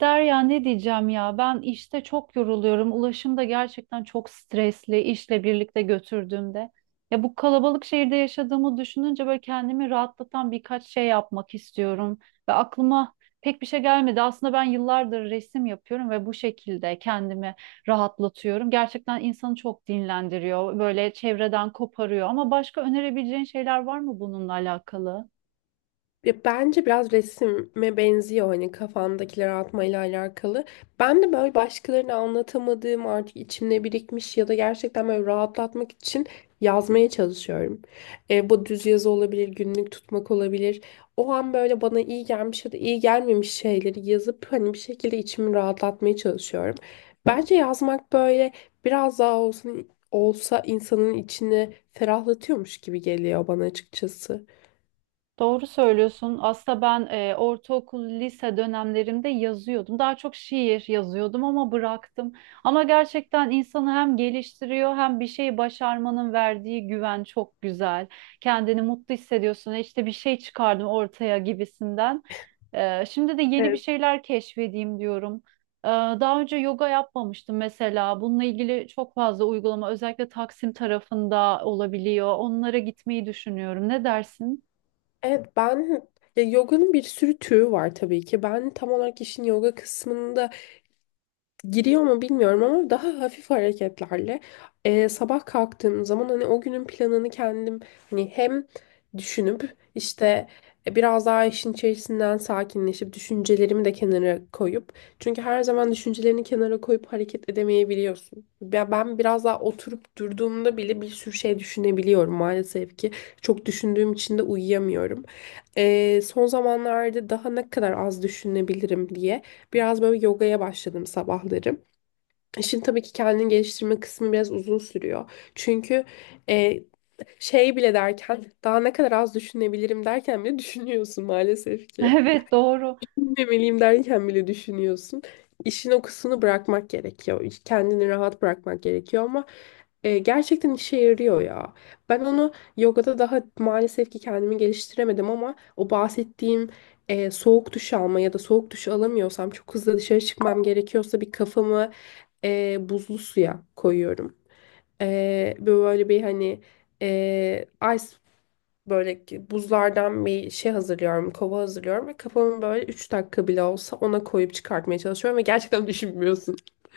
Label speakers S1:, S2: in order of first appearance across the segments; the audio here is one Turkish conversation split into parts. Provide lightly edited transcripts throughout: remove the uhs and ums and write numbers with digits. S1: Derya ne diyeceğim ya ben işte çok yoruluyorum. Ulaşım da gerçekten çok stresli işle birlikte götürdüğümde. Ya bu kalabalık şehirde yaşadığımı düşününce böyle kendimi rahatlatan birkaç şey yapmak istiyorum. Ve aklıma pek bir şey gelmedi. Aslında ben yıllardır resim yapıyorum ve bu şekilde kendimi rahatlatıyorum. Gerçekten insanı çok dinlendiriyor. Böyle çevreden koparıyor. Ama başka önerebileceğin şeyler var mı bununla alakalı?
S2: Ya bence biraz resime benziyor hani kafamdakileri atmayla alakalı. Ben de böyle başkalarına anlatamadığım artık içimde birikmiş ya da gerçekten böyle rahatlatmak için yazmaya çalışıyorum. Bu düz yazı olabilir, günlük tutmak olabilir. O an böyle bana iyi gelmiş ya da iyi gelmemiş şeyleri yazıp hani bir şekilde içimi rahatlatmaya çalışıyorum. Bence yazmak böyle biraz daha olsun olsa insanın içini ferahlatıyormuş gibi geliyor bana açıkçası.
S1: Doğru söylüyorsun. Aslında ben ortaokul, lise dönemlerimde yazıyordum. Daha çok şiir yazıyordum ama bıraktım. Ama gerçekten insanı hem geliştiriyor hem bir şeyi başarmanın verdiği güven çok güzel. Kendini mutlu hissediyorsun. E İşte bir şey çıkardım ortaya gibisinden. Şimdi de yeni bir şeyler keşfedeyim diyorum. Daha önce yoga yapmamıştım mesela. Bununla ilgili çok fazla uygulama özellikle Taksim tarafında olabiliyor. Onlara gitmeyi düşünüyorum. Ne dersin?
S2: Evet, ben ya yoganın bir sürü türü var tabii ki. Ben tam olarak işin yoga kısmında giriyor mu bilmiyorum, ama daha hafif hareketlerle sabah kalktığım zaman hani o günün planını kendim hani hem düşünüp işte biraz daha işin içerisinden sakinleşip düşüncelerimi de kenara koyup çünkü her zaman düşüncelerini kenara koyup hareket edemeyebiliyorsun. Ben biraz daha oturup durduğumda bile bir sürü şey düşünebiliyorum maalesef ki çok düşündüğüm için de uyuyamıyorum. Son zamanlarda daha ne kadar az düşünebilirim diye. Biraz böyle yogaya başladım sabahları. İşin tabii ki kendini geliştirme kısmı biraz uzun sürüyor. Çünkü e, şey bile derken daha ne kadar az düşünebilirim derken bile düşünüyorsun maalesef ki
S1: Evet, doğru.
S2: demeliyim derken bile düşünüyorsun. İşin o kısmını bırakmak gerekiyor. Kendini rahat bırakmak gerekiyor, ama gerçekten işe yarıyor ya. Ben onu yogada daha maalesef ki kendimi geliştiremedim, ama o bahsettiğim soğuk duş alma ya da soğuk duş alamıyorsam çok hızlı dışarı çıkmam gerekiyorsa bir kafamı buzlu suya koyuyorum. Böyle bir hani e, ice böyle ki buzlardan bir şey hazırlıyorum, kova hazırlıyorum ve kafamı böyle 3 dakika bile olsa ona koyup çıkartmaya çalışıyorum ve gerçekten düşünmüyorsun.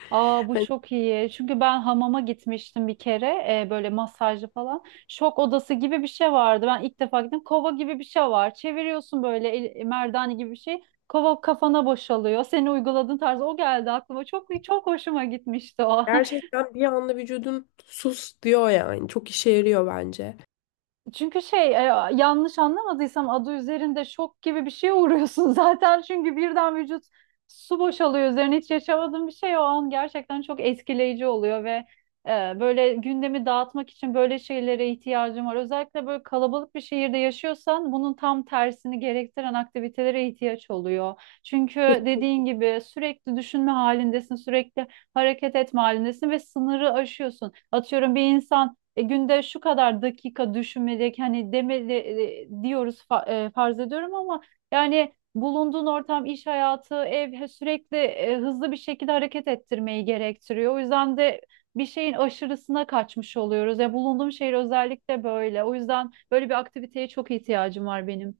S1: Aa, bu
S2: Hani
S1: çok iyi. Çünkü ben hamama gitmiştim bir kere, böyle masajlı falan. Şok odası gibi bir şey vardı. Ben ilk defa gittim. Kova gibi bir şey var. Çeviriyorsun böyle merdane gibi bir şey. Kova kafana boşalıyor. Seni uyguladığın tarz o geldi aklıma. Çok çok hoşuma gitmişti o.
S2: gerçekten bir anda vücudun sus diyor yani. Çok işe yarıyor bence.
S1: Çünkü yanlış anlamadıysam adı üzerinde şok gibi bir şeye uğruyorsun zaten. Çünkü birden vücut su boşalıyor üzerine, hiç yaşamadığın bir şey o an gerçekten çok etkileyici oluyor ve e, böyle gündemi dağıtmak için böyle şeylere ihtiyacım var. Özellikle böyle kalabalık bir şehirde yaşıyorsan bunun tam tersini gerektiren aktivitelere ihtiyaç oluyor. Çünkü dediğin gibi sürekli düşünme halindesin, sürekli hareket etme halindesin ve sınırı aşıyorsun. Atıyorum bir insan günde şu kadar dakika düşünmelik hani demeli diyoruz farz ediyorum ama yani bulunduğun ortam, iş hayatı, sürekli hızlı bir şekilde hareket ettirmeyi gerektiriyor. O yüzden de bir şeyin aşırısına kaçmış oluyoruz. Ya bulunduğum şehir özellikle böyle. O yüzden böyle bir aktiviteye çok ihtiyacım var benim.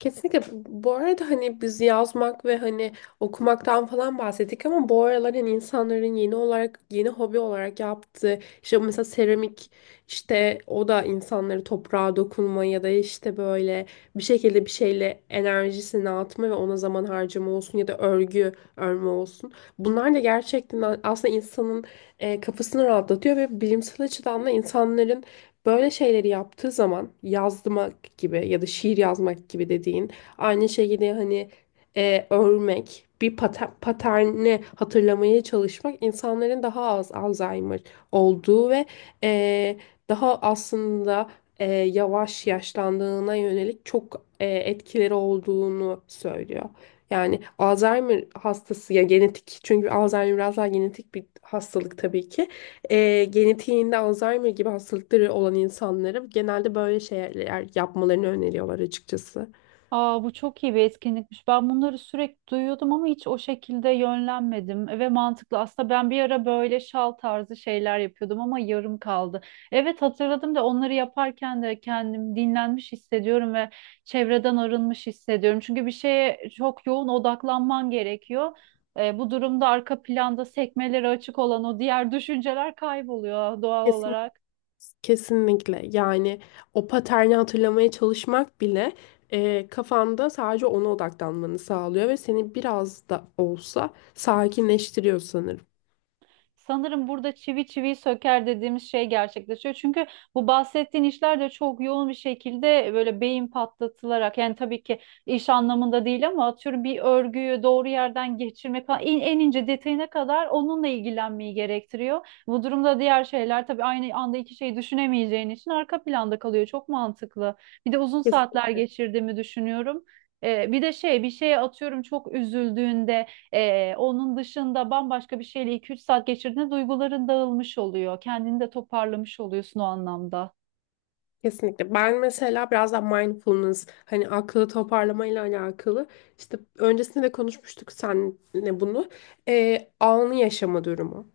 S2: Kesinlikle. Bu arada hani biz yazmak ve hani okumaktan falan bahsettik, ama bu aralar hani insanların yeni olarak yeni hobi olarak yaptığı işte mesela seramik işte o da insanları toprağa dokunma ya da işte böyle bir şekilde bir şeyle enerjisini atma ve ona zaman harcama olsun ya da örgü örme olsun. Bunlar da gerçekten aslında insanın kafasını rahatlatıyor ve bilimsel açıdan da insanların böyle şeyleri yaptığı zaman yazmak gibi ya da şiir yazmak gibi dediğin aynı şekilde hani örmek bir paterni hatırlamaya çalışmak insanların daha az Alzheimer olduğu ve e, daha aslında yavaş yaşlandığına yönelik çok etkileri olduğunu söylüyor. Yani Alzheimer hastası ya genetik çünkü Alzheimer biraz daha genetik bir hastalık tabii ki genetiğinde Alzheimer gibi hastalıkları olan insanları genelde böyle şeyler yapmalarını öneriyorlar açıkçası.
S1: Aa, bu çok iyi bir etkinlikmiş. Ben bunları sürekli duyuyordum ama hiç o şekilde yönlenmedim ve mantıklı. Aslında ben bir ara böyle şal tarzı şeyler yapıyordum ama yarım kaldı. Evet, hatırladım da onları yaparken de kendim dinlenmiş hissediyorum ve çevreden arınmış hissediyorum. Çünkü bir şeye çok yoğun odaklanman gerekiyor. Bu durumda arka planda sekmeleri açık olan o diğer düşünceler kayboluyor doğal
S2: Kesin,
S1: olarak.
S2: Kesinlikle. Yani o paterni hatırlamaya çalışmak bile kafanda sadece ona odaklanmanı sağlıyor ve seni biraz da olsa sakinleştiriyor sanırım.
S1: Sanırım burada çivi çiviyi söker dediğimiz şey gerçekleşiyor. Çünkü bu bahsettiğin işler de çok yoğun bir şekilde böyle beyin patlatılarak, yani tabii ki iş anlamında değil, ama atıyorum bir örgüyü doğru yerden geçirmek falan en, en ince detayına kadar onunla ilgilenmeyi gerektiriyor. Bu durumda diğer şeyler tabii aynı anda iki şeyi düşünemeyeceğin için arka planda kalıyor. Çok mantıklı. Bir de uzun saatler geçirdiğimi düşünüyorum. Bir de bir şeye atıyorum çok üzüldüğünde, onun dışında bambaşka bir şeyle iki üç saat geçirdiğinde duyguların dağılmış oluyor. Kendini de toparlamış oluyorsun o anlamda.
S2: Kesinlikle. Ben mesela biraz da mindfulness, hani aklı toparlamayla alakalı. İşte öncesinde de konuşmuştuk seninle bunu. Anı yaşama durumu.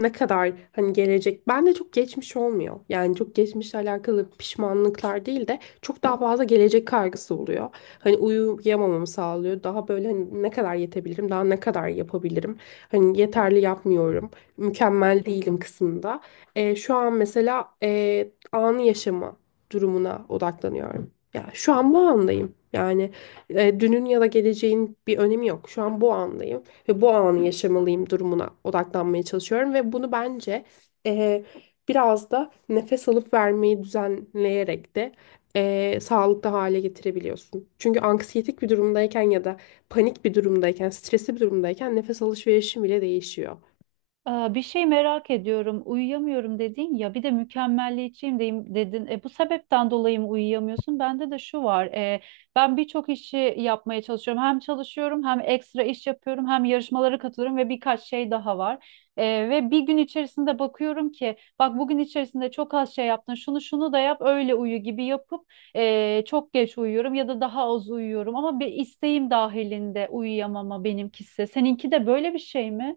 S2: Ne kadar hani gelecek. Ben de çok geçmiş olmuyor. Yani çok geçmişle alakalı pişmanlıklar değil de çok daha fazla gelecek kaygısı oluyor. Hani uyuyamamamı sağlıyor. Daha böyle hani ne kadar yetebilirim, daha ne kadar yapabilirim. Hani yeterli yapmıyorum. Mükemmel değilim kısmında. Şu an mesela anı yaşama durumuna odaklanıyorum. Yani şu an bu andayım. Yani dünün ya da geleceğin bir önemi yok. Şu an bu andayım ve bu anı yaşamalıyım durumuna odaklanmaya çalışıyorum ve bunu bence e, biraz da nefes alıp vermeyi düzenleyerek de sağlıklı hale getirebiliyorsun. Çünkü anksiyetik bir durumdayken ya da panik bir durumdayken, stresli bir durumdayken nefes alışverişin bile değişiyor.
S1: Aa, bir şey merak ediyorum. Uyuyamıyorum dedin ya. Bir de mükemmelliyetçiyim deyim dedin. E, bu sebepten dolayı mı uyuyamıyorsun? Bende de şu var. Ben birçok işi yapmaya çalışıyorum. Hem çalışıyorum, hem ekstra iş yapıyorum, hem yarışmalara katılıyorum ve birkaç şey daha var. Ve bir gün içerisinde bakıyorum ki, bak bugün içerisinde çok az şey yaptın. Şunu şunu da yap, öyle uyu gibi yapıp çok geç uyuyorum ya da daha az uyuyorum. Ama bir isteğim dahilinde uyuyamama benimkisi. Seninki de böyle bir şey mi?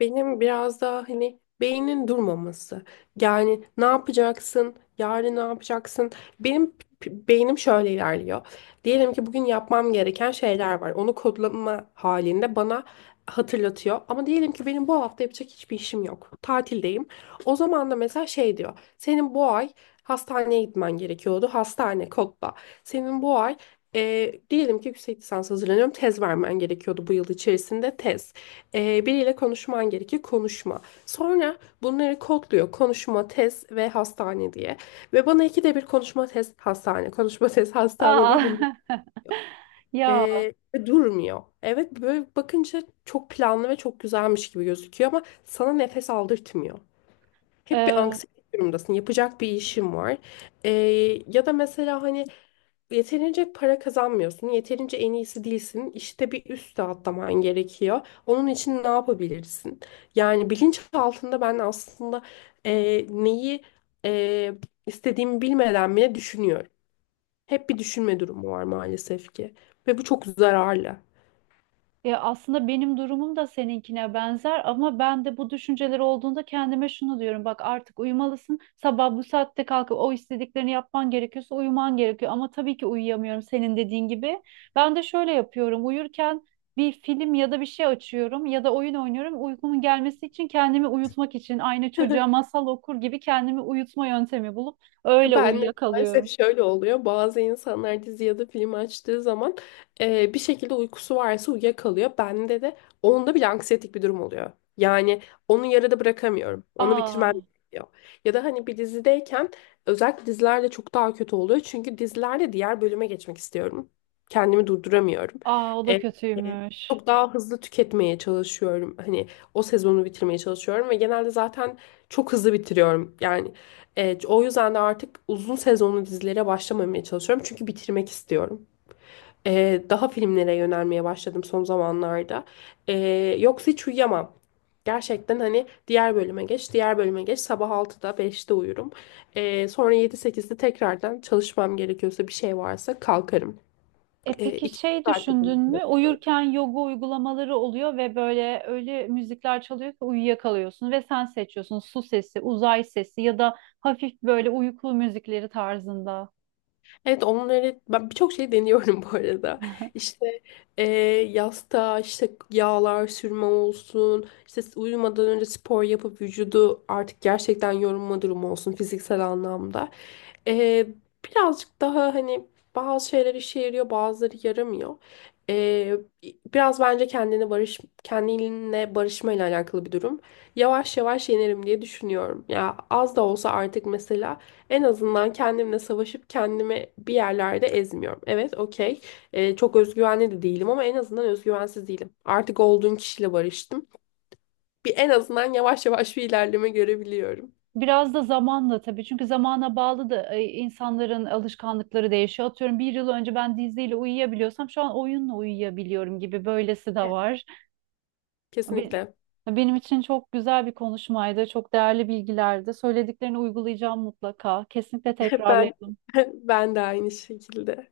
S2: Benim biraz daha hani beynin durmaması. Yani ne yapacaksın? Yarın ne yapacaksın? Benim beynim şöyle ilerliyor. Diyelim ki bugün yapmam gereken şeyler var. Onu kodlama halinde bana hatırlatıyor. Ama diyelim ki benim bu hafta yapacak hiçbir işim yok. Tatildeyim. O zaman da mesela şey diyor. Senin bu ay hastaneye gitmen gerekiyordu. Hastane kodla. Senin bu ay diyelim ki yüksek lisans hazırlanıyorum. Tez vermen gerekiyordu bu yıl içerisinde. Tez. Biriyle konuşman gerekiyor. Konuşma. Sonra bunları kodluyor. Konuşma, tez ve hastane diye. Ve bana ikide bir konuşma, tez, hastane. Konuşma, tez, hastane diye bunu
S1: Aa. Ya,
S2: ve durmuyor. Evet, böyle bakınca çok planlı ve çok güzelmiş gibi gözüküyor, ama sana nefes aldırtmıyor. Hep bir
S1: e,
S2: anksiyete durumdasın. Yapacak bir işim var. Ee, Ya da mesela hani yeterince para kazanmıyorsun, yeterince en iyisi değilsin. İşte bir üste atlaman gerekiyor. Onun için ne yapabilirsin? Yani bilinç altında ben aslında neyi e, istediğimi bilmeden bile düşünüyorum. Hep bir düşünme durumu var maalesef ki. Ve bu çok zararlı.
S1: ya aslında benim durumum da seninkine benzer ama ben de bu düşünceler olduğunda kendime şunu diyorum. Bak artık uyumalısın. Sabah bu saatte kalkıp o istediklerini yapman gerekiyorsa uyuman gerekiyor. Ama tabii ki uyuyamıyorum senin dediğin gibi. Ben de şöyle yapıyorum. Uyurken bir film ya da bir şey açıyorum ya da oyun oynuyorum. Uykumun gelmesi için, kendimi uyutmak için, aynı çocuğa masal okur gibi kendimi uyutma yöntemi bulup öyle
S2: Ben de maalesef
S1: uyuyakalıyorum.
S2: şöyle oluyor. Bazı insanlar dizi ya da film açtığı zaman bir şekilde uykusu varsa uyuyakalıyor. Bende de onda bile anksiyetik bir durum oluyor. Yani onu yarıda bırakamıyorum. Onu bitirmem
S1: Aa,
S2: gerekiyor. Ya da hani bir dizideyken özellikle dizilerde çok daha kötü oluyor. Çünkü dizilerde diğer bölüme geçmek istiyorum. Kendimi durduramıyorum.
S1: aa, o da
S2: E, e,
S1: kötüymüş.
S2: Çok daha hızlı tüketmeye çalışıyorum. Hani o sezonu bitirmeye çalışıyorum ve genelde zaten çok hızlı bitiriyorum. Yani evet, o yüzden de artık uzun sezonlu dizilere başlamamaya çalışıyorum. Çünkü bitirmek istiyorum. Daha filmlere yönelmeye başladım son zamanlarda. Yoksa hiç uyuyamam. Gerçekten hani diğer bölüme geç, diğer bölüme geç. Sabah 6'da 5'te uyurum. Sonra 7 8'de tekrardan çalışmam gerekiyorsa bir şey varsa kalkarım.
S1: E peki
S2: İki
S1: şey
S2: saatlik
S1: düşündün
S2: uyku.
S1: mü? Uyurken yoga uygulamaları oluyor ve böyle öyle müzikler çalıyor ki uyuyakalıyorsun ve sen seçiyorsun: su sesi, uzay sesi ya da hafif böyle uykulu müzikleri tarzında.
S2: Evet, onları ben birçok şey deniyorum bu arada. İşte e, yastığa işte yağlar sürme olsun. İşte uyumadan önce spor yapıp vücudu artık gerçekten yorulma durumu olsun fiziksel anlamda. E, Birazcık daha hani bazı şeyler işe yarıyor bazıları yaramıyor. E, Biraz bence kendine barış kendinle barışmayla alakalı bir durum. Yavaş yavaş yenerim diye düşünüyorum. Ya az da olsa artık mesela en azından kendimle savaşıp kendimi bir yerlerde ezmiyorum. Evet, okey. Çok özgüvenli de değilim, ama en azından özgüvensiz değilim. Artık olduğum kişiyle barıştım. Bir en azından yavaş yavaş bir ilerleme görebiliyorum.
S1: Biraz da zamanla tabii, çünkü zamana bağlı da insanların alışkanlıkları değişiyor. Atıyorum bir yıl önce ben diziyle uyuyabiliyorsam şu an oyunla uyuyabiliyorum gibi, böylesi de
S2: Evet.
S1: var. Be-
S2: Kesinlikle.
S1: Benim için çok güzel bir konuşmaydı, çok değerli bilgilerdi. Söylediklerini uygulayacağım mutlaka. Kesinlikle
S2: Hep ben
S1: tekrarlayalım.
S2: ben de aynı şekilde.